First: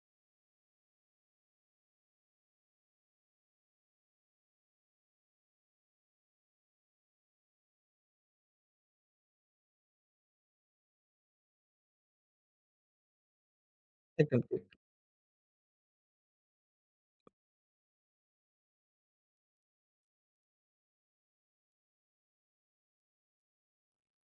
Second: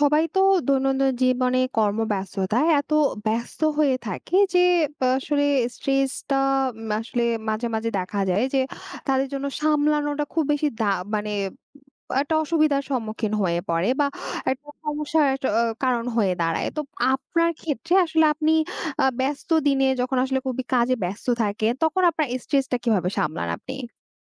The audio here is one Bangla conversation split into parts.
সবাই তো দৈনন্দিন জীবনে কর্মব্যস্ততায় এত ব্যস্ত হয়ে থাকে যে আসলে স্ট্রেসটা আসলে মাঝে মাঝে দেখা যায় যে তাদের জন্য সামলানোটা খুব বেশি মানে একটা অসুবিধার সম্মুখীন হয়ে পড়ে বা একদম ঠিক। একটা সমস্যার একটা কারণ হয়ে দাঁড়ায়। তো আপনার ক্ষেত্রে আসলে আপনি ব্যস্ত দিনে যখন আসলে খুবই কাজে ব্যস্ত থাকেন তখন আপনার স্ট্রেসটা কিভাবে সামলান আপনি?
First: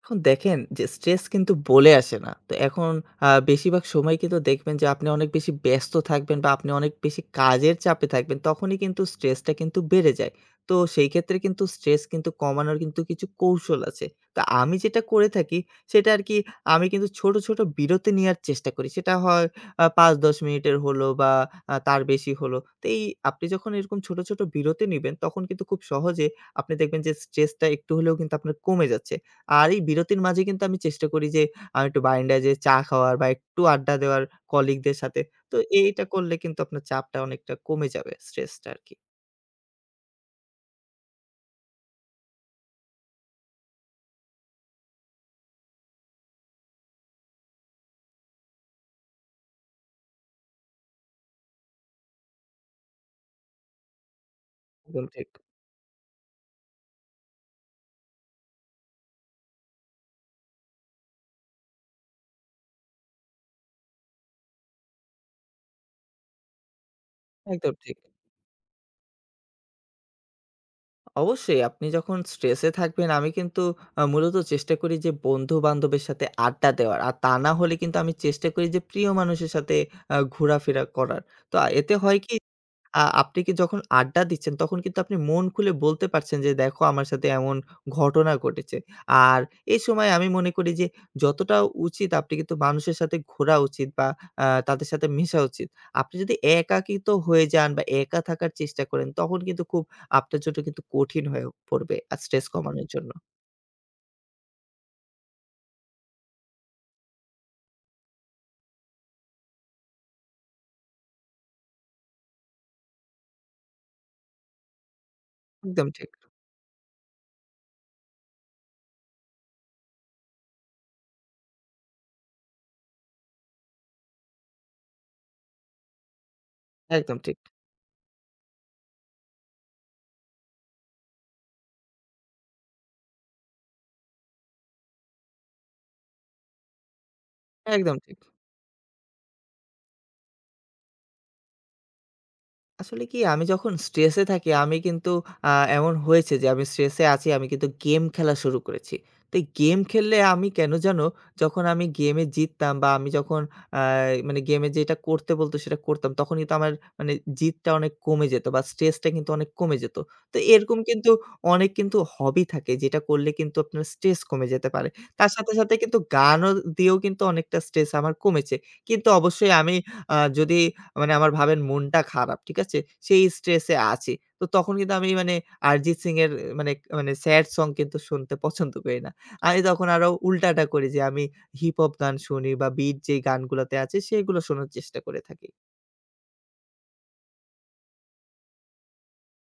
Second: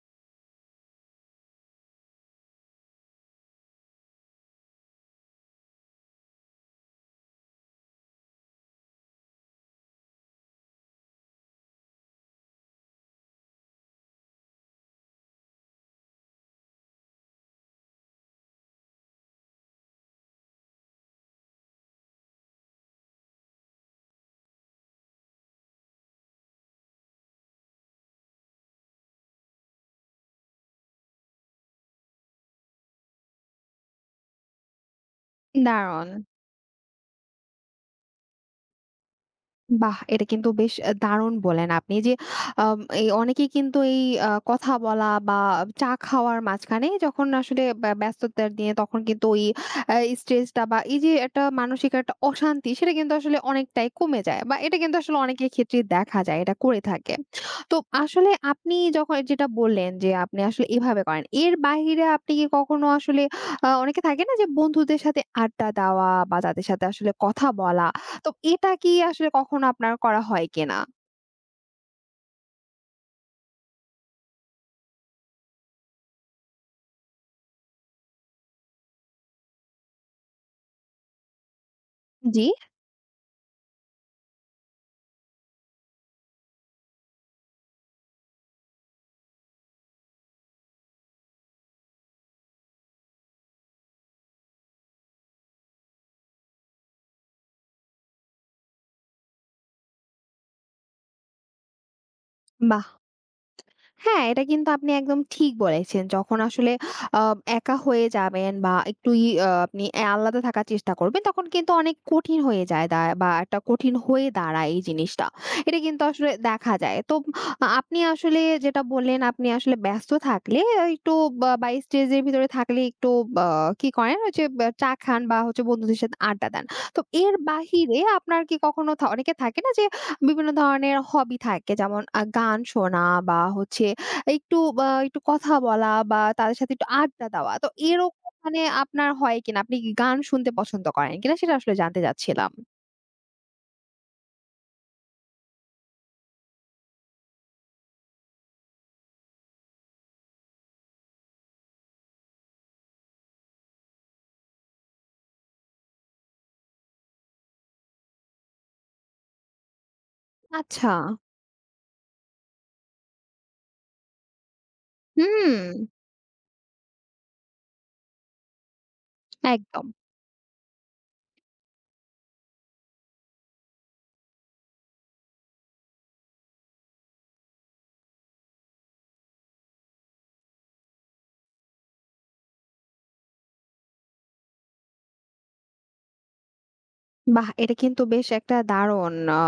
এখন দেখেন যে স্ট্রেস কিন্তু বলে আসে না। তো এখন বেশিরভাগ সময় কিন্তু দেখবেন যে আপনি অনেক বেশি ব্যস্ত থাকবেন বা আপনি অনেক বেশি কাজের চাপে থাকবেন, তখনই কিন্তু স্ট্রেসটা কিন্তু বেড়ে যায়। তো সেই ক্ষেত্রে কিন্তু স্ট্রেস কিন্তু কমানোর কিন্তু কিছু কৌশল আছে। তো আমি যেটা করে থাকি সেটা আরকি, আমি কিন্তু ছোট, ছোট বিরতি নেয়ার চেষ্টা করি। সেটা হয় ৫-১০ মিনিটের হলো বা তার বেশি হলো। তো এই আপনি যখন এরকম ছোট, ছোট বিরতি নিবেন তখন কিন্তু খুব সহজে আপনি দেখবেন যে স্ট্রেসটা একটু হলেও কিন্তু আপনার কমে যাচ্ছে। আর এই বিরতির মাঝে কিন্তু আমি চেষ্টা করি যে একটু বারান্দায় যেয়ে চা খাওয়ার বা একটু আড্ডা দেওয়ার কলিগদের সাথে। তো এইটা দারুণ! করলে কিন্তু আপনার চাপটা অনেকটা কমে যাবে, স্ট্রেসটা আরকি। বাহ! এটা কিন্তু বেশ দারুণ বললেন আপনি যে, এই অনেকেই কিন্তু এই কথা বলা বা চা খাওয়ার মাঝখানে যখন আসলে ব্যস্ততার দিনে তখন কিন্তু ওই আ স্ট্রেসটা বা এই যে একটা মানসিক একটা অশান্তি সেটা কিন্তু আসলে অনেকটাই কমে যায় বা এটা কিন্তু একদম আসলে ঠিক, অনেকের ক্ষেত্রেই দেখা যায় এটা করে থাকে। তো আসলে আপনি যখন যেটা বললেন যে, আপনি আসলে এভাবে করেন। এর বাহিরে আপনি কি কখনো আসলে অনেকে থাকে না যে বন্ধুদের সাথে আড্ডা দেওয়া বা তাদের সাথে আসলে কথা একদম বলা, ঠিক। তো এটা কি আসলে কখনো আপনার করা হয় কিনা? অবশ্যই আপনি যখন স্ট্রেসে থাকবেন আমি কিন্তু মূলত চেষ্টা করি যে বন্ধু-বান্ধবের সাথে আড্ডা দেওয়ার। আর তা না হলে কিন্তু আমি চেষ্টা করি যে প্রিয় মানুষের সাথে ঘোরাফেরা করার। তো এতে হয় কি, জি। আপনি কি যখন আড্ডা দিচ্ছেন, তখন কিন্তু আপনি মন খুলে বলতে পারছেন যে, "দেখো আমার সাথে এমন ঘটনা ঘটেছে।" আর এই সময় আমি মনে করি যে, যতটা উচিত আপনি কিন্তু মানুষের সাথে ঘোরা উচিত বা তাদের সাথে মেশা উচিত। আপনি যদি একাকিত্ব হয়ে যান বা একা থাকার চেষ্টা করেন, তখন কিন্তু খুব আপনার জন্য কিন্তু কঠিন হয়ে পড়বে আর স্ট্রেস বাহ! কমানোর জন্য। হ্যাঁ, এটা কিন্তু আপনি একদম ঠিক বলেছেন। যখন আসলে আ একা হয়ে যাবেন বা একটু ই আ আপনি আলাদা থাকার চেষ্টা করবেন তখন কিন্তু অনেক কঠিন হয়ে যায় বা একটা কঠিন হয়ে দাঁড়ায় এই জিনিসটা। এটা একদম কিন্তু ঠিক, আসলে দেখা যায়। তো আপনি আসলে যেটা বললেন আপনি আসলে ব্যস্ত থাকলে একটু বা বা এই স্টেজের ভিতরে থাকলে একটু বা কি করেন, হচ্ছে বা চা খান বা হচ্ছে বন্ধুদের সাথে আড্ডা দেন। তো একদম এর ঠিক, বাহিরে আপনার কি কখনো অনেকে থাকে না যে বিভিন্ন ধরনের হবি থাকে, যেমন গান শোনা বা হচ্ছে একটু বা একটু কথা বলা বা তাদের সাথে একটু আড্ডা দেওয়া। তো একদম ঠিক। এরকম মানে আপনার হয় কিনা? আপনি কি গান শুনতে পছন্দ করেন কিনা? সেটা আসলে জানতে চাচ্ছিলাম। আসলে কি আমি যখন স্ট্রেসে থাকি আমি কিন্তু আ এমন হয়েছে যে আমি স্ট্রেসে আছি আমি কিন্তু গেম খেলা শুরু করেছি। তো এই গেম খেললে আমি কেন যেন, যখন আমি গেমে জিততাম বা আমি যখন আ মানে গেমে যেটা করতে বলত সেটা করতাম তখন কিন্তু আমার মানে জিদটা অনেক কমে যেত বা স্ট্রেসটা কিন্তু অনেক কমে যেত। তো এরকম আচ্ছা। কিন্তু অনেক কিন্তু হবি থাকে যেটা করলে কিন্তু আপনার স্ট্রেস কমে যেতে পারে। তার সাথে, হুম, সাথে কিন্তু গানও দিয়েও কিন্তু অনেকটা স্ট্রেস আমার কমেছে। কিন্তু অবশ্যই আমি একদম। যদি মানে আমার ভাবেন মনটা খারাপ, ঠিক আছে? সেই স্ট্রেস এ আছি। তো তখন কিন্তু আমি মানে অরিজিৎ সিং এর মানে মানে স্যাড সং কিন্তু শুনতে পছন্দ করি না। আমি তখন আরো উল্টাটা করি যে আমি হিপ হপ গান শুনি বা বিট যে গানগুলাতে আছে সেগুলো শোনার চেষ্টা করে থাকি। বাহ! এটা কিন্তু বেশ একটা দারুণ আ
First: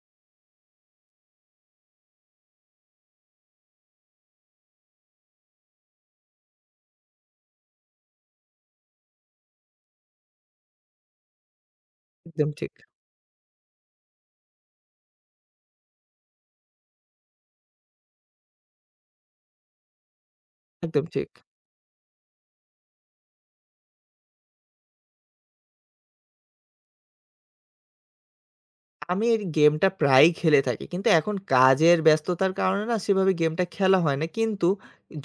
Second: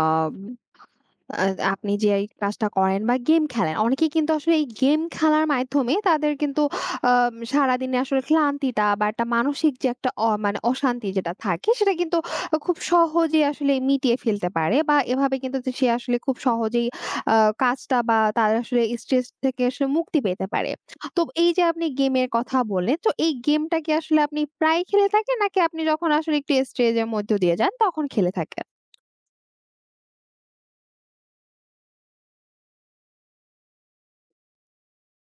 আ আপনি যে এই কাজটা করেন বা গেম খেলেন, অনেকেই কিন্তু আসলে এই গেম খেলার মাধ্যমে তাদের কিন্তু সারাদিনে আসলে ক্লান্তিটা বা একটা মানসিক যে একটা মানে অশান্তি যেটা থাকে সেটা কিন্তু একদম ঠিক, খুব সহজেই আসলে মিটিয়ে ফেলতে পারে বা এভাবে কিন্তু সে আসলে খুব সহজেই আ কাজটা বা তার আসলে স্ট্রেস থেকে আসলে মুক্তি পেতে পারে। একদম তো ঠিক। এই যে আপনি গেমের কথা বললেন, তো এই গেমটা কি আসলে আপনি প্রায়ই খেলে থাকেন নাকি আপনি যখন আসলে একটু স্ট্রেস এর মধ্য দিয়ে যান তখন খেলে থাকেন? আমি এই গেমটা প্রায়ই খেলে থাকি। কিন্তু এখন কাজের ব্যস্ততার কারণে না সেভাবে গেমটা খেলা হয় না। কিন্তু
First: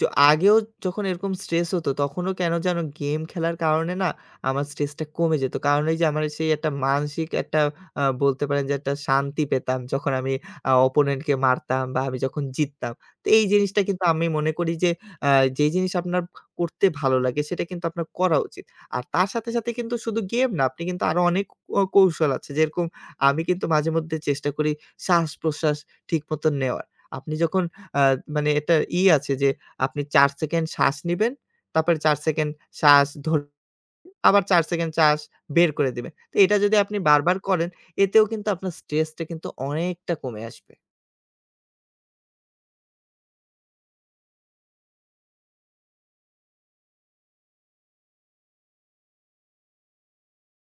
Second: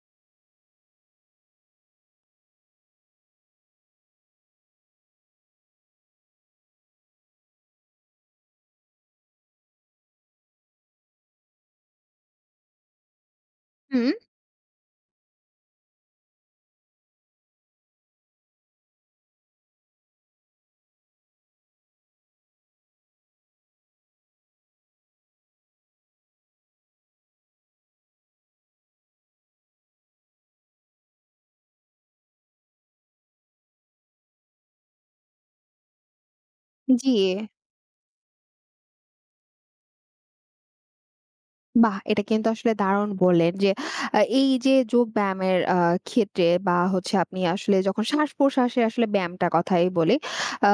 য আগেও যখন এরকম স্ট্রেস হতো তখনও কেন যেন গেম খেলার কারণে না আমার স্ট্রেসটা কমে যেত। কারণ এই যে আমার সেই একটা মানসিক একটা বলতে পারেন যে একটা শান্তি পেতাম যখন আমি অপোনেন্টকে মারতাম বা আমি যখন জিততাম। তো এই জিনিসটা কিন্তু হুম। আমি মনে করি যে আ যে জিনিস আপনার করতে ভালো লাগে সেটা কিন্তু আপনার করা উচিত। আর তার সাথে, সাথে কিন্তু শুধু গেম না, আপনি কিন্তু আরো অনেক কৌশল আছে যেরকম আমি কিন্তু মাঝেমধ্যে চেষ্টা করি শ্বাস-প্রশ্বাস ঠিকমতো নেওয়ার। আপনি যখন আ মানে এটা ই আছে যে আপনি ৪ সেকেন্ড শ্বাস নিবেন, তারপরে ৪ সেকেন্ড শ্বাস ধরবেন, আবার ৪ সেকেন্ড শ্বাস বের করে দিবেন। তো এটা যদি আপনি জি। বারবার করেন, এতেও কিন্তু আপনার স্ট্রেসটা কিন্তু অনেকটা কমে আসবে। বাহ! এটা কিন্তু আসলে দারুণ বললেন যে, এই যে যোগব্যায়ামের ক্ষেত্রে বা হচ্ছে আপনি আসলে যখন শ্বাস-প্রশ্বাসের আসলে ব্যায়ামটার কথাই বলি। আ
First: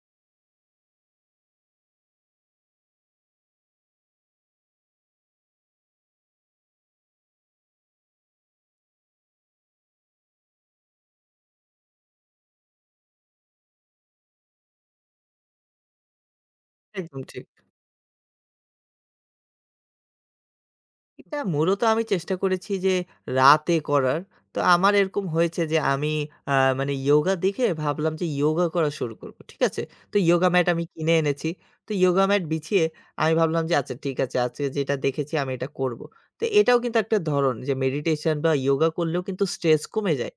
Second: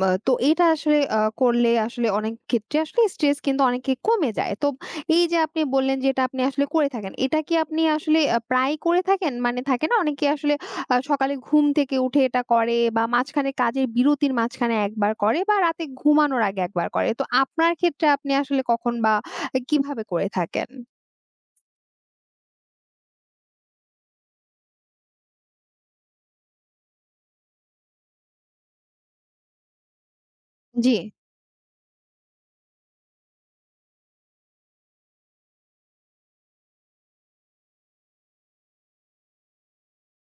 মা তো এটা আসলে করলে আসলে অনেক ক্ষেত্রে আসলে স্ট্রেস কিন্তু অনেকে কমে যায়। তো এই যে আপনি বললেন যে এটা আপনি আসলে করে থাকেন। এটা কি আপনি আসলে প্রায়ই করে থাকেন? মানে থাকে না অনেকে আসলে সকালে ঘুম থেকে উঠে এটা করে বা মাঝখানে কাজের বিরতির মাঝখানে একবার করে বা রাতে ঘুমানোর আগে একবার করে। একদম তো ঠিক। আপনার ক্ষেত্রে আপনি আসলে কখন বা কিভাবে করে থাকেন? এটা মূলত আমি চেষ্টা করেছি যে রাতে করার। তো আমার এরকম হয়েছে যে আমি আ মানে ইয়োগা দেখে ভাবলাম যে ইয়োগা করা শুরু করব। ঠিক আছে? তো ইয়োগা ম্যাট আমি জি। কিনে এনেছি। তো ইয়োগা ম্যাট বিছিয়ে আমি ভাবলাম যে আচ্ছা, ঠিক আছে, আজকে যেটা দেখেছি আমি এটা করব। তো এটাও কিন্তু একটা ধরন যে মেডিটেশন বা ইয়োগা করলেও কিন্তু স্ট্রেস কমে যায়।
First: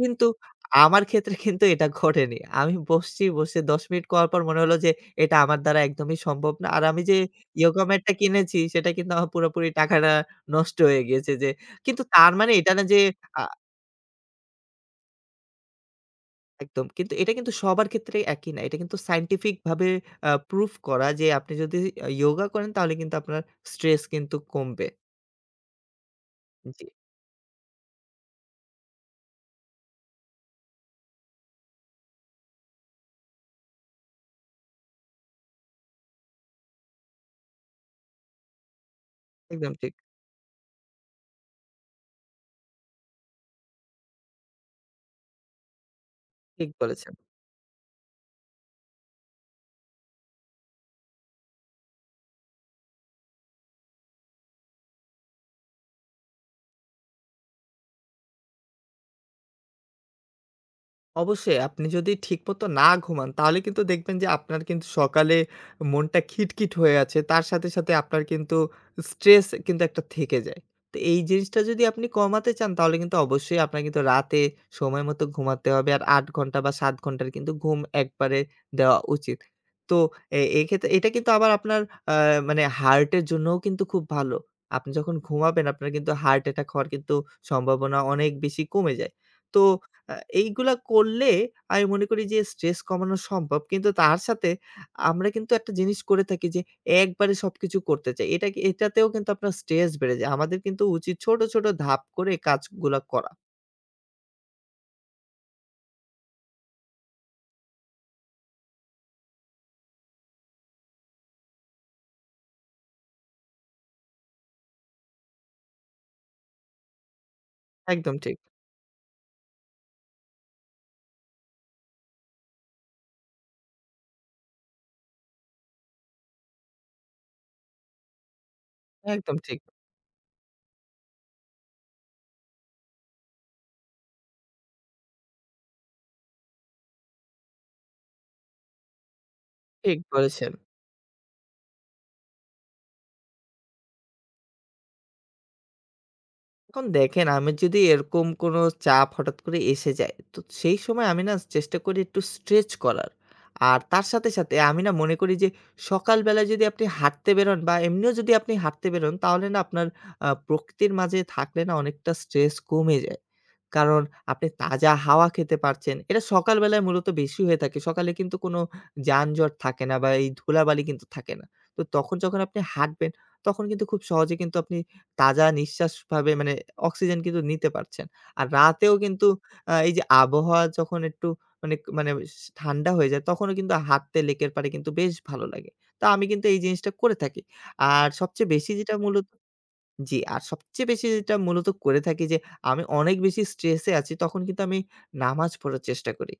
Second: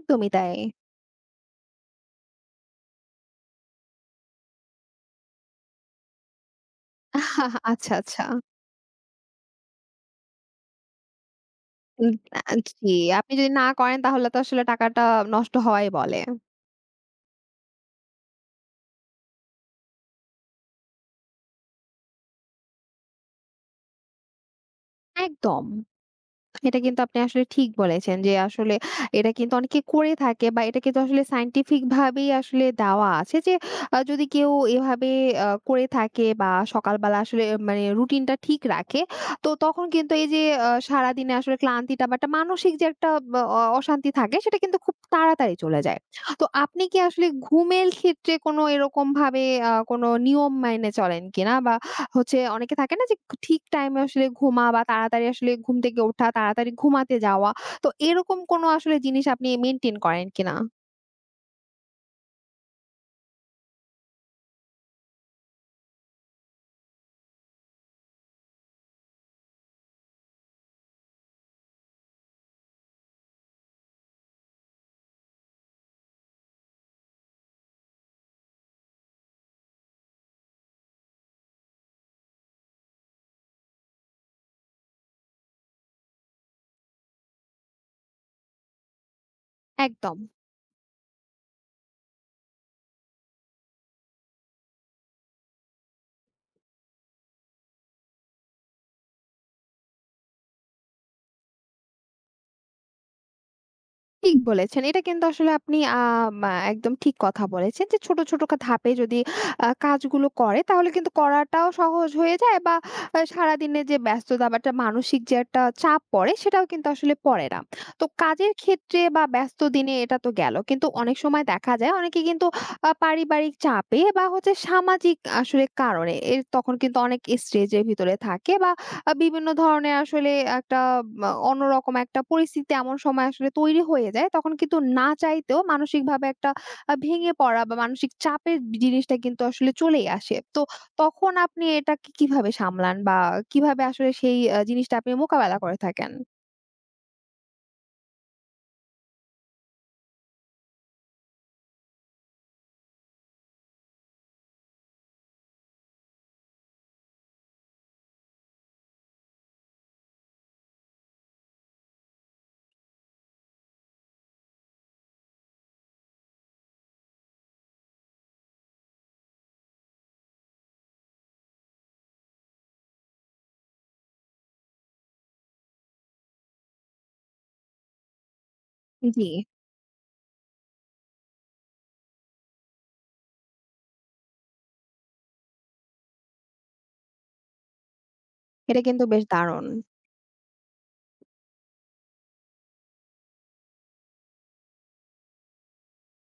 কিন্তু তাই। আমার ক্ষেত্রে কিন্তু এটা ঘটেনি। আমি বসছি, বসে ১০ মিনিট করার পর মনে হলো যে এটা আমার দ্বারা একদমই সম্ভব না। আর আমি যে yoga আচ্ছা, mat টা আচ্ছা। কিনেছি সেটা কিন্তু আমার পুরোপুরি টাকাটা নষ্ট হয়ে গিয়েছে যে, কিন্তু উম তার মানে আ এটা না জি, যে আপনি আ যদি না করেন তাহলে তো আসলে টাকাটা নষ্ট হওয়াই বলে। একদম, কিন্তু এটা কিন্তু সবার ক্ষেত্রে একই না। এটা কিন্তু scientific ভাবে proof করা যে আপনি যদি yoga করেন তাহলে কিন্তু আপনার স্ট্রেস কিন্তু কমবে। একদম। এটা জি, কিন্তু আপনি আসলে ঠিক বলেছেন যে আসলে এটা কিন্তু অনেকে করে থাকে বা এটা কিন্তু আসলে সায়েন্টিফিক ভাবেই আসলে দেওয়া আছে যে যদি কেউ এভাবে করে থাকে বা সকালবেলা আসলে মানে রুটিনটা ঠিক রাখে, তো একদম তখন ঠিক, কিন্তু এই যে সারাদিনে আসলে ক্লান্তিটা বা একটা মানসিক যে একটা অশান্তি থাকে সেটা কিন্তু খুব তাড়াতাড়ি চলে যায়। তো ঠিক আপনি কি বলেছেন। আসলে ঘুমের ক্ষেত্রে কোনো এরকম ভাবে কোনো নিয়ম মেনে চলেন কিনা বা হচ্ছে অনেকে থাকে না যে ঠিক টাইমে আসলে বা তাড়াতাড়ি আসলে ঘুম থেকে ওঠা, তাড়াতাড়ি ঘুমাতে যাওয়া। তো এরকম কোনো আসলে জিনিস আপনি মেইনটেইন করেন কিনা? অবশ্যই আপনি যদি ঠিকমতো না ঘুমান তাহলে কিন্তু দেখবেন যে আপনার কিন্তু সকালে মনটা খিটখিট হয়ে আছে। তার সাথে, সাথে আপনার কিন্তু স্ট্রেস কিন্তু একটা থেকে যায়। তো এই জিনিসটা যদি আপনি কমাতে চান তাহলে কিন্তু অবশ্যই আপনার কিন্তু রাতে সময় মতো ঘুমাতে হবে। আর ৮ ঘন্টা বা ৭ ঘন্টার কিন্তু ঘুম একবারে দেওয়া উচিত। তো এক্ষেত্রে এটা কিন্তু আবার আপনার আ মানে হার্টের জন্যও কিন্তু খুব ভালো। আপনি যখন ঘুমাবেন আপনার কিন্তু হার্ট অ্যাটাক হওয়ার কিন্তু সম্ভাবনা অনেক বেশি কমে যায়। তো আ একদম। এইগুলা করলে আমি মনে করি যে স্ট্রেস কমানো সম্ভব। কিন্তু তার সাথে আমরা কিন্তু একটা জিনিস করে থাকি যে একবারে সবকিছু করতে চাই। এটা কি, এটাতেও কিন্তু আপনার স্ট্রেস বেড়ে যায়। আমাদের কিন্তু উচিত ছোট, ছোট ধাপ করে কাজগুলা করা। ঠিক বলেছেন। এটা কিন্তু আসলে আপনি আ মা একদম ঠিক কথা বলেছেন যে ছোট, ছোট ধাপে যদি কাজগুলো করে তাহলে কিন্তু করাটাও সহজ হয়ে যায় বা সারাদিনের যে ব্যস্ততা বা একটা মানসিক যে একটা চাপ পড়ে সেটাও কিন্তু আসলে পড়ে না। তো একদম ঠিক, কাজের ক্ষেত্রে বা ব্যস্ত দিনে এটা তো গেল। কিন্তু অনেক সময় দেখা যায় অনেকে কিন্তু পারিবারিক চাপে বা হচ্ছে সামাজিক আসলে কারণে এর তখন কিন্তু অনেক স্ট্রেস এর ভিতরে থাকে বা একদম বিভিন্ন ঠিক। ধরনের আসলে একটা অন্যরকম একটা পরিস্থিতি এমন সময় আসলে তৈরি হয়ে যায়। তখন কিন্তু না চাইতেও মানসিকভাবে একটা ভেঙে পড়া বা মানসিক চাপের জিনিসটা কিন্তু আসলে ঠিক চলেই আসে। বলেছেন। তো তখন আপনি এটাকে কিভাবে সামলান বা কিভাবে আসলে সেই জিনিসটা আপনি মোকাবেলা করে থাকেন? এখন দেখেন, আমি যদি এরকম কোনো চাপ হঠাৎ করে এসে যায়, তো সেই সময় আমি না চেষ্টা করি একটু স্ট্রেচ করার। আর তার সাথে, সাথে আমি না মনে করি যে সকালবেলা যদি আপনি হাঁটতে বেরোন বা এমনিও যদি আপনি হাঁটতে বেরোন তাহলে না আপনার প্রকৃতির মাঝে থাকলে না অনেকটা স্ট্রেস কমে যায়। কারণ আপনি তাজা হাওয়া খেতে পারছেন। এটা সকালবেলায় মূলত বেশি হয়ে থাকে। সকালে কিন্তু কোনো যানজট থাকে না বা এই ধুলাবালি কিন্তু থাকে না। তো তখন যখন আপনি হাঁটবেন তখন কিন্তু খুব সহজে কিন্তু আপনি তাজা নিঃশ্বাস ভাবে মানে অক্সিজেন কিন্তু নিতে পারছেন। আর রাতেও জি, কিন্তু এই যে আবহাওয়া যখন একটু মানে মানে ঠান্ডা হয়ে যায় তখনও কিন্তু হাঁটতে লেকের পাড়ে কিন্তু বেশ ভালো লাগে। তো আমি কিন্তু এই জিনিসটা করে থাকি। আর সবচেয়ে বেশি এটা যেটা কিন্তু বেশ মূলত। দারুণ। জি, আর সবচেয়ে বেশি যেটা মূলত করে থাকি যে আমি অনেক বেশি স্ট্রেসে আছি তখন কিন্তু আমি নামাজ পড়ার চেষ্টা করি।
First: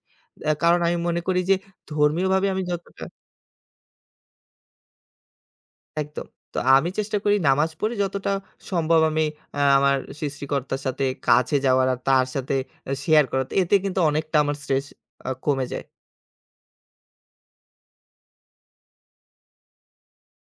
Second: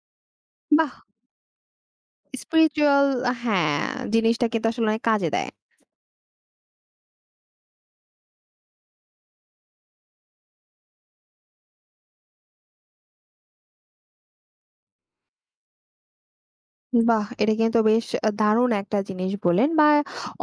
কারণ বাহ! আমি মনে করি যে ধর্মীয়ভাবে আমি যতটা স্পিরিচুয়াল, হ্যাঁ, জিনিসটা কিন্তু আসলে অনেক কাজে দেয়। একদম। তো আমি চেষ্টা করি নামাজ পড়ে যতটা সম্ভব আমি আমার সৃষ্টিকর্তার সাথে কাছে যাওয়ার আর তার সাথে শেয়ার করা। তো এতে কিন্তু অনেকটা আমার স্ট্রেস কমে যায়। বাহ! এটা কিন্তু বেশ দারুণ একটা জিনিস বললেন বা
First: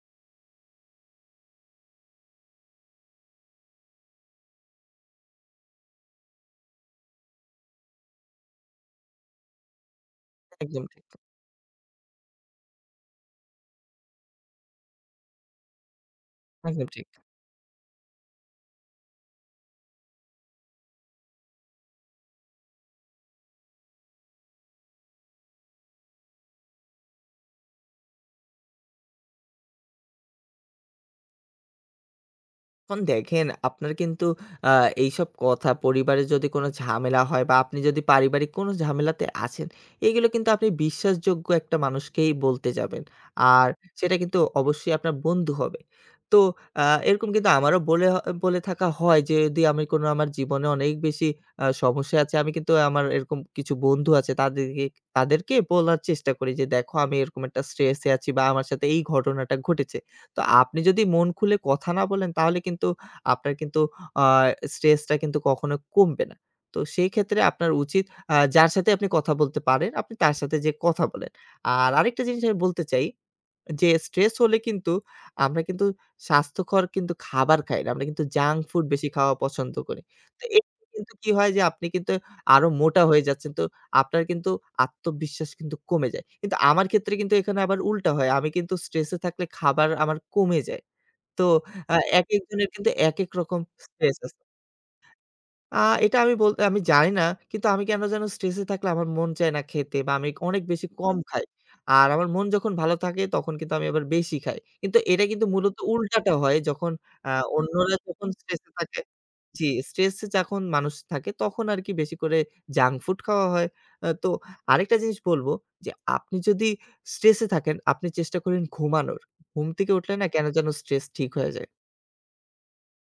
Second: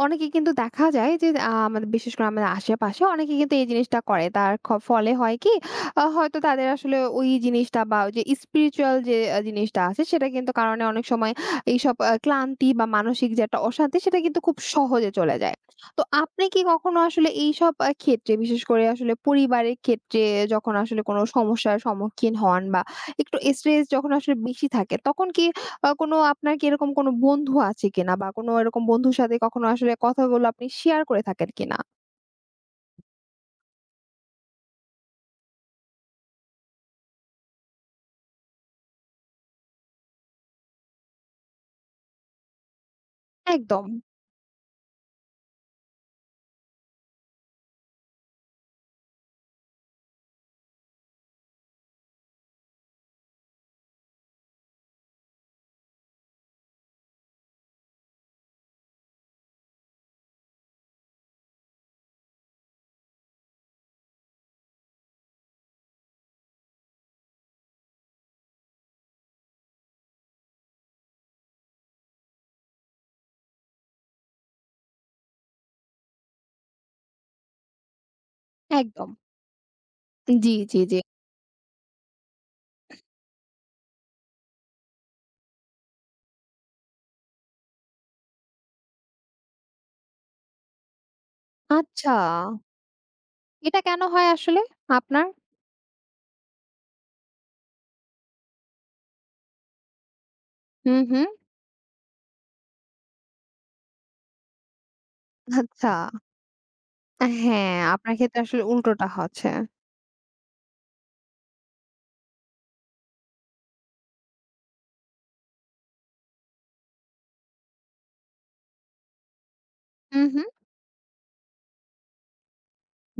অনেকে কিন্তু দেখা যায় যে আমাদের বিশেষ করে আমাদের আশেপাশে অনেকে কিন্তু এই জিনিসটা করে। তার ফলে হয় কি হয়তো তাদের আসলে ওই জিনিসটা বা ওই যে স্পিরিচুয়াল যে জিনিসটা আছে সেটা কিন্তু কারণে একদম অনেক ঠিক। সময় এইসব ক্লান্তি বা মানসিক যে একটা অশান্তি সেটা কিন্তু খুব সহজে চলে যায়। তো আপনি কি একদম কখনো ঠিক। আসলে এইসব ক্ষেত্রে বিশেষ করে আসলে পরিবারের ক্ষেত্রে যখন আসলে কোনো সমস্যার সম্মুখীন হন বা একটু স্ট্রেস যখন আসলে বেশি থাকে তখন কি বা কোনো আপনার কি এরকম কোনো বন্ধু আছে কিনা? বা কোনো এরকম বন্ধুর সাথে কখনো আসলে কথাগুলো আপনি শেয়ার করে থাকেন কিনা? এখন দেখেন আপনার কিন্তু আ এইসব কথা, পরিবারে যদি কোনো ঝামেলা হয় বা আপনি যদি পারিবারিক কোনো ঝামেলাতে আছেন, এগুলো কিন্তু আপনি বিশ্বাসযোগ্য একটা মানুষকেই বলতে যাবেন। আর একদম, সেটা কিন্তু অবশ্যই আপনার বন্ধু হবে। তো এরকম কিন্তু আমারও বলে থাকা হয় যে যদি আমি কোনো, আমার জীবনে অনেক বেশি সমস্যা আছে, আমি কিন্তু আমার এরকম কিছু বন্ধু আছে তাদেরকে, বলার চেষ্টা করি যে, "দেখো আমি এরকম একটা স্ট্রেস এ আছি বা আমার সাথে এই ঘটনাটা ঘটেছে।" তো আপনি যদি মন খুলে কথা না বলেন তাহলে কিন্তু আপনার কিন্তু আ স্ট্রেসটা কিন্তু কখনো কমবে না। তো সেই ক্ষেত্রে আপনার উচিত যার সাথে আপনি কথা বলতে পারেন, আপনি তার সাথে যেয়ে কথা বলেন। আর আরেকটা জিনিস আমি বলতে চাই যে স্ট্রেস হলে কিন্তু আমরা কিন্তু স্বাস্থ্যকর কিন্তু খাবার খাই না। আমরা কিন্তু জাঙ্ক ফুড বেশি একদম। খাওয়া পছন্দ করি। তো জি, এতে জি, জি। কিন্তু কি হয় যে আপনি কিন্তু আরো মোটা হয়ে যাচ্ছেন। তো আপনার কিন্তু আত্মবিশ্বাস কিন্তু কমে যায়। কিন্তু আমার ক্ষেত্রে কিন্তু এখানে আবার উল্টা হয়। আমি কিন্তু স্ট্রেসে থাকলে খাবার আমার কমে যায়। তো আচ্ছা। একেকজনের কিন্তু একেক রকম এটা কেন স্ট্রেস হয় আছে। আসলে আপনার? আ এটা আমি আমি জানি না। কিন্তু আমি কেন যেন স্ট্রেসে থাকলে আমার মন চায় না খেতে বা আমি অনেক বেশি হুম, কম হুম। খাই। আর আমার মন যখন ভালো থাকে তখন কিন্তু আমি আবার বেশি খাই। কিন্তু এটা কিন্তু মূলত আচ্ছা। উল্টাটা হয় যখন আ হ্যাঁ, অন্যরা আপনার যখন ক্ষেত্রে আসলে স্ট্রেসে থাকে, উল্টোটা হচ্ছে। জি, স্ট্রেসে যখন মানুষ থাকে তখন আরকি বেশি করে জাঙ্ক ফুড খাওয়া হয়। তো আরেকটা জিনিস বলব যে আপনি যদি স্ট্রেসে থাকেন আপনি চেষ্টা করেন ঘুমানোর। ঘুম থেকে উঠলে হুম, না হুম। কেন যেন স্ট্রেস ঠিক হয়ে যায়।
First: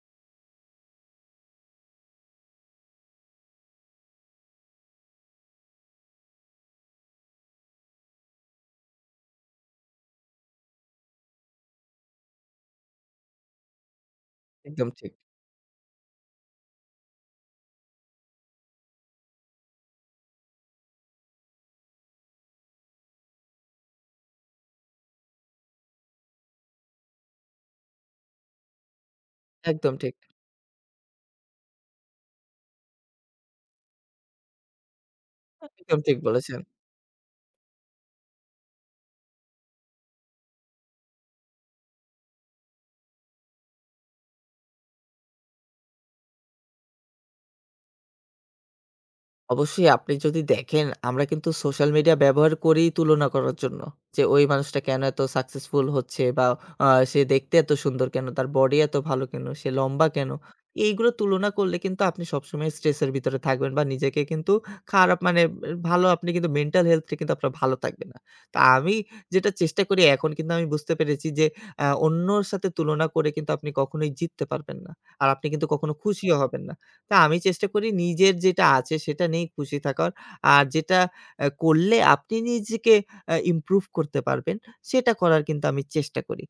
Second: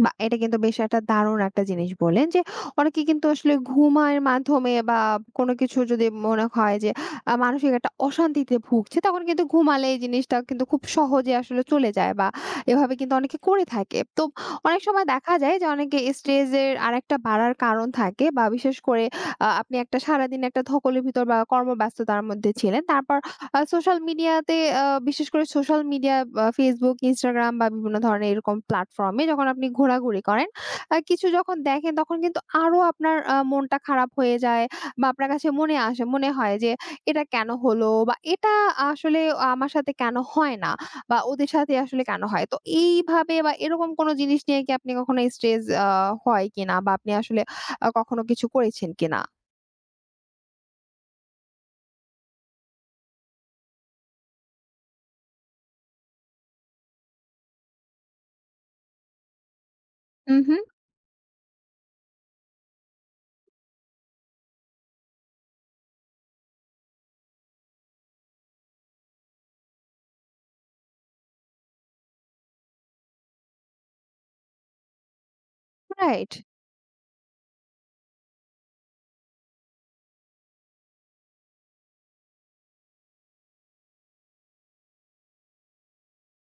বাহ! এটা কিন্তু বেশ একটা দারুণ একটা জিনিস বললেন যে, অনেকে কিন্তু আসলে ঘুমের মাধ্যমে বা কোনো কিছু যদি মনে হয় যে, মানসিক একটা অশান্তিতে ভুগছে, তখন কিন্তু ঘুমালে এই জিনিসটা কিন্তু খুব সহজে আসলে চলে যায় বা এভাবে কিন্তু অনেকে করে থাকে। তো অনেক একদম সময় ঠিক। দেখা যায় যে, অনেকে স্ট্রেসের আরেকটা বাড়ার কারণ থাকে বা বিশেষ করে আপনি একটা সারাদিন একটা ধকলের ভিতর বা কর্মব্যস্ততার মধ্যে ছিলেন। তারপর সোশ্যাল মিডিয়াতে বিশেষ করে সোশ্যাল মিডিয়া বা Facebook, Instagram বা বিভিন্ন ধরনের এরকম প্ল্যাটফর্মে যখন আপনি একদম ঠিক। ঘোরাঘুরি করেন, কিছু যখন দেখেন তখন কিন্তু আরো আপনার মনটা খারাপ হয়ে যায় বা আপনার কাছে মনে একদম আসে ঠিক মনে হয় বলেছেন। যে, "এটা কেন হলো?" বা "এটা আসলে আমার সাথে কেন হয় না?" বা "ওদের সাথে আসলে কেন হয়?" তো এইভাবে বা এরকম কোনো জিনিস নিয়ে কি আপনি কখনো স্ট্রেস হয় কিনা বা আপনি আসলে কখনো কিছু করেছেন কিনা? অবশ্যই আপনি যদি দেখেন, আমরা কিন্তু সোশ্যাল মিডিয়া ব্যবহার করি তুলনা করার জন্য। যে ওই মানুষটা কেন এত সাকসেসফুল হচ্ছে বা সে দেখতে এত সুন্দর কেন? তার বডি এত ভালো কেন? সে লম্বা কেন? হু, হু। এইগুলো তুলনা করলে কিন্তু আপনি সবসময় স্ট্রেস এর ভিতরে থাকবেন বা নিজেকে কিন্তু খারাপ মানে এ ভালো, আপনি কিন্তু মেন্টাল হেলথ টা কিন্তু আপনার ভালো থাকবে না। তো আমি যেটা চেষ্টা করি, এখন কিন্তু আমি বুঝতে পেরেছি যে অন্যর সাথে তুলনা করে কিন্তু আপনি কখনোই জিততে পারবেন না। আর আপনি কিন্তু কখনো রাইট। খুশিও হবেন না। তা আমি চেষ্টা করি নিজের যেটা আছে সেটা নিয়েই খুশি থাকার। আর যেটা করলে আপনি নিজেকে ইমপ্রুভ করতে পারবেন, সেটা করার কিন্তু আমি চেষ্টা করি।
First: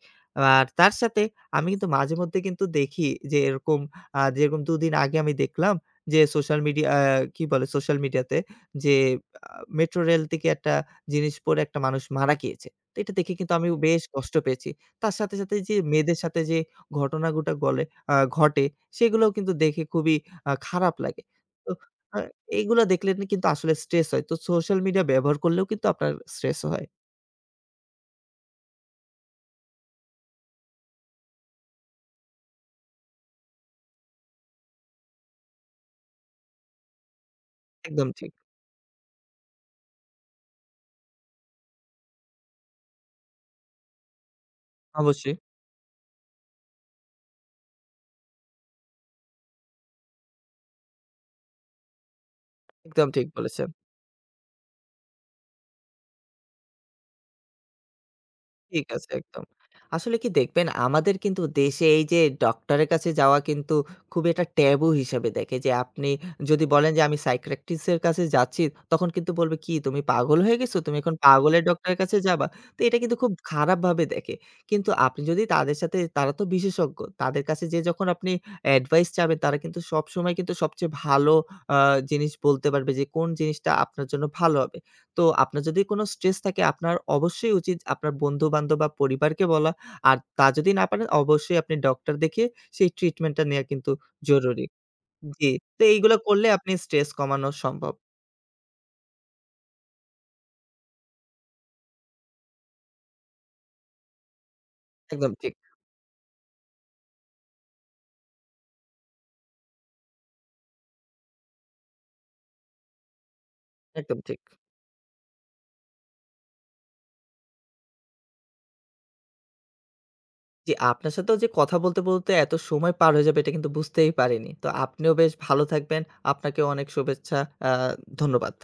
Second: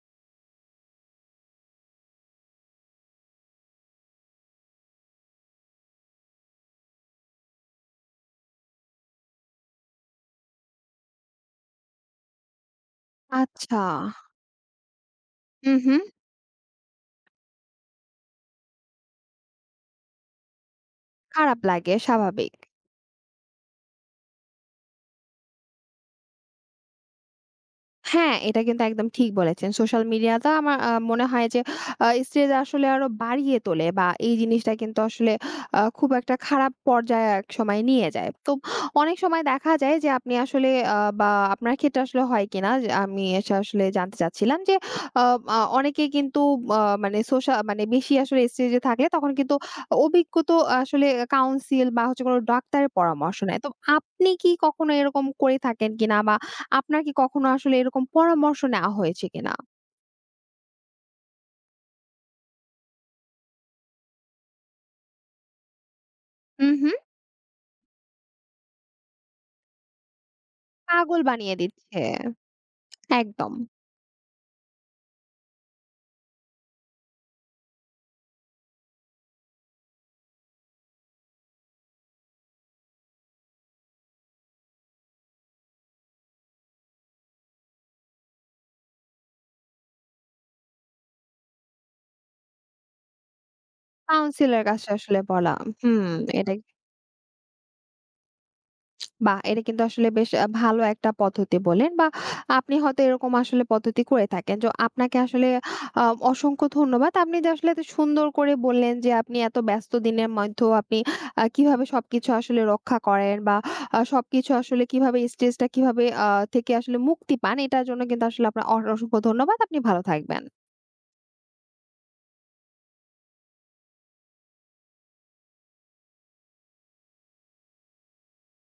আর তার সাথে আমি কিন্তু মাঝেমধ্যে কিন্তু দেখি যে এরকম, যেরকম ২ দিন আগে আমি দেখলাম যে সোশ্যাল মিডিয়া কি বলে সোশ্যাল মিডিয়াতে যে আ মেট্রো রেল থেকে একটা জিনিস পড়ে একটা মানুষ মারা গিয়েছে। তো এটা দেখে কিন্তু আমি আচ্ছা। বেশ কষ্ট পেয়েছি। তার সাথে, সাথে হু, যে হু। মেয়েদের সাথে যে ঘটনাগুটা গলে ঘটে সেগুলোও কিন্তু দেখে খুবই খারাপ লাগে। খারাপ তো লাগে আ স্বাভাবিক। এগুলা দেখলে না কিন্তু আসলে স্ট্রেস হয়। তো সোশ্যাল মিডিয়া ব্যবহার করলেও কিন্তু আপনার স্ট্রেস হয়। হ্যাঁ, এটা কিন্তু একদম ঠিক বলেছেন। সোশ্যাল মিডিয়াটা আমার মনে হয় যে স্ট্রেস আসলে আরো বাড়িয়ে তোলে বা এই জিনিসটা কিন্তু আসলে খুব একটা খারাপ পর্যায়ে একসময় নিয়ে একদম যায়। ঠিক। তো অনেক সময় দেখা যায় যে আপনি আসলে বা আপনার ক্ষেত্রে আসলে হয় কিনা, যে আমি এটা আসলে জানতে চাচ্ছিলাম যে আ অবশ্যই। আ অনেকে কিন্তু মানে মানে বেশি আসলে স্ট্রেসে থাকলে তখন কিন্তু অভিজ্ঞ তো আসলে কাউন্সিল বা হচ্ছে কোনো ডাক্তারের একদম ঠিক পরামর্শ নেয়। তো বলেছেন। আপনি কি কখনো এরকম করে থাকেন কিনা বা আপনার কি কখনো আসলে এরকম পরামর্শ ঠিক নেওয়া আছে, হয়েছে একদম। কিনা? আসলে কি, দেখবেন আমাদের কিন্তু দেশে এই যে ডক্টরের কাছে যাওয়া কিন্তু খুবই একটা ট্যাবু হিসেবে দেখে, যে আপনি যদি হুম, বলেন হুম। যে আমি সাইকিয়াট্রিস্ট এর কাছে যাচ্ছি তখন কিন্তু বলবে, "কি তুমি পাগল হয়ে গেছো? তুমি এখন পাগল বানিয়ে পাগলের ডক্টরের দিচ্ছে। কাছে যাবা?" তো এটা কিন্তু খুব একদম। খারাপভাবে দেখে। কিন্তু আপনি যদি তাদের সাথে, তারা তো বিশেষজ্ঞ। তাদের কাছে যেয়ে যখন আপনি অ্যাডভাইস চাবেন তারা কিন্তু সবসময় কিন্তু সবচেয়ে ভালো আ জিনিস বলতে পারবে যে কোন জিনিসটা আপনার জন্য ভালো হবে। তো আপনার যদি কোনো স্ট্রেস থাকে আপনার অবশ্যই উচিত আপনার বন্ধু-বান্ধব বা পরিবারকে বলা। আর তা যদি না পারেন অবশ্যই আপনি ডক্টর দেখিয়ে সেই ট্রিটমেন্টটা নেয়া কিন্তু কাউন্সিলর এর জরুরি। কাছে আসলে জি। বলা। তো হুম, এইগুলা করলে এটা। আপনি স্ট্রেস কমানো সম্ভব। বাহ! এটা কিন্তু আসলে বেশ ভালো একটা পদ্ধতি বললেন বা আপনি হয়তো এরকম আসলে পদ্ধতি করে থাকেন। তো আপনাকে একদম আসলে ঠিক, আ অসংখ্য ধন্যবাদ। আপনি যে আসলে এত সুন্দর করে বললেন যে আপনি এত ব্যস্ত দিনের মধ্যেও আপনি কিভাবে সবকিছু আসলে রক্ষা করেন বা একদম ঠিক। সবকিছু আসলে কিভাবে স্ট্রেসটা কিভাবে থেকে আসলে মুক্তি পান এটার জন্য কিন্তু আসলে আপনার অসংখ্য ধন্যবাদ। আপনি ভালো থাকবেন। জি, আপনার সাথেও যে কথা বলতে, বলতে এত সময় পার হয়ে যাবে এটা কিন্তু বুঝতেই পারিনি। তো আপনিও বেশ ভালো থাকবেন। আপনাকেও অনেক শুভেচ্ছা। আ ধন্যবাদ।